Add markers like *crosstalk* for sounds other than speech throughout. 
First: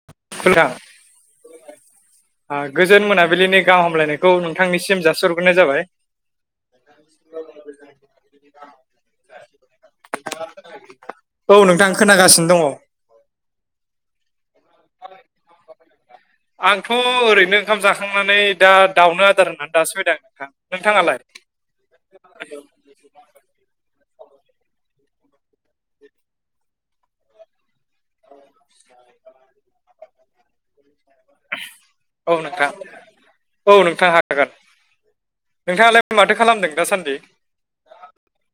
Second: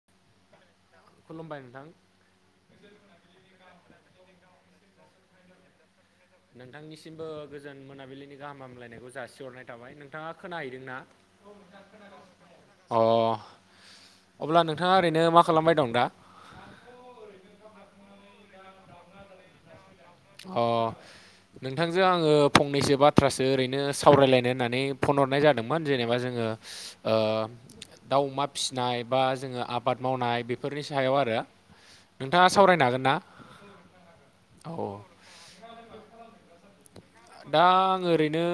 *unintelligible* खुलुमबाय नोंथां। आ गोजोन मोनाबिलिनि गाहाम हामलायनायखौ नोंथांनिसिम जास'ग्रोनाय जाबाय। नोंथांनिसिमबो गोजोन मोनाबिलिनि गाहाम हामलायनायखौ जासिहरनाय थाबाय नोंथाङा खोनाहैदों ना औ नोंथां खोनागासिनो दङ अ अब्ला नोंथाङा ओरैनो मा खालामबाय दं दा आंथ' ओरैनो ओंखाम जाखांनानै दा दाउनो आदार होननानै दासो फायदों आं अ नोंथांजों आङो फंनैसो बा बाथ्रासो ओरैनो सावरायलायनो होननानै फन हरनाय जादोंमोन जेनेबा जोङो ओ दाउ अमा फिसिनाय बा जोङो आबाद मावनाय बेफोरनि सायाव आरो औ नोंथाङा नोंथां सावरायनो हागोन ना? औ नोंथां हागोन औ नोंथाङालाय माथो खालामदों दासान्दि दा आं ओरैनो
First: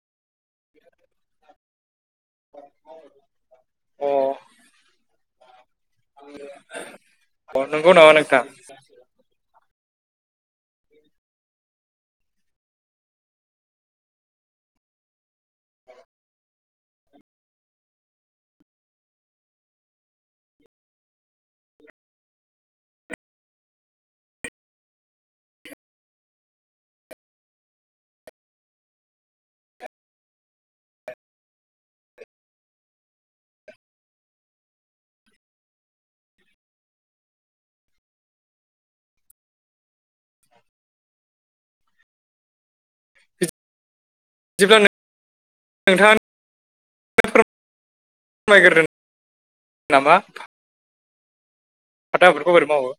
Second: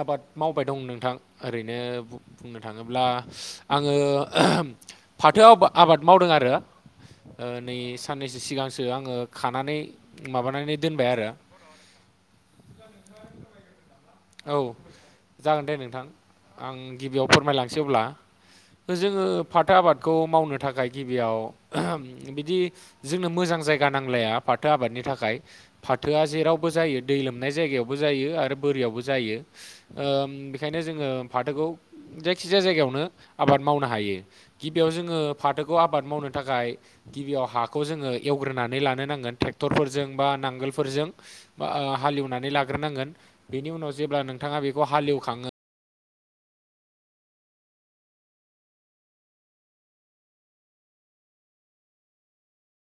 आबाद मावबाय दं नोंथां ओरैनो बुंनो थाङोब्ला आङो अ फाथो आब आबाद मावदों आरो ओ अ नै नंगौ नामा साननैसो नोंथां सिगां सो आङो खानानै माबानानै दोनबाय आरो *unintelligible* औ जागोन दे नोंथां आं गिबियाव फोरमायलांसै अब्ला जोङो फाथो आबादखौ मावनो थाखाय गिबियाव बिदि जोंनो मोजां जायगा नांलाया फाथो आबादनि थाखाय फाथोआ जेरावबो जायो दै लोमनाय जायगायावबो जायो आरो बोरियावबो जायो जायो ओ बेखायनो जोङो फाथोखौ जायखिजाया जायगायावनो आबाद मावनो हायो गिबियाव जोङो फाथोखौ आबाद मावनो थाखाय गिबियाव हाखौ जोङो एवग्रोनानै लानो नांगोन ट्रेक्टरफोरजों बा नांगोलफोरजों बा हालेवनानै लाग्रोनांगोन बेनि उनाव जेब्ला नोंथाङा बेखौ हालेवखाङो नोंथाङा फोरमायग्रो नामा फाथो आबाखौ बोरै मावो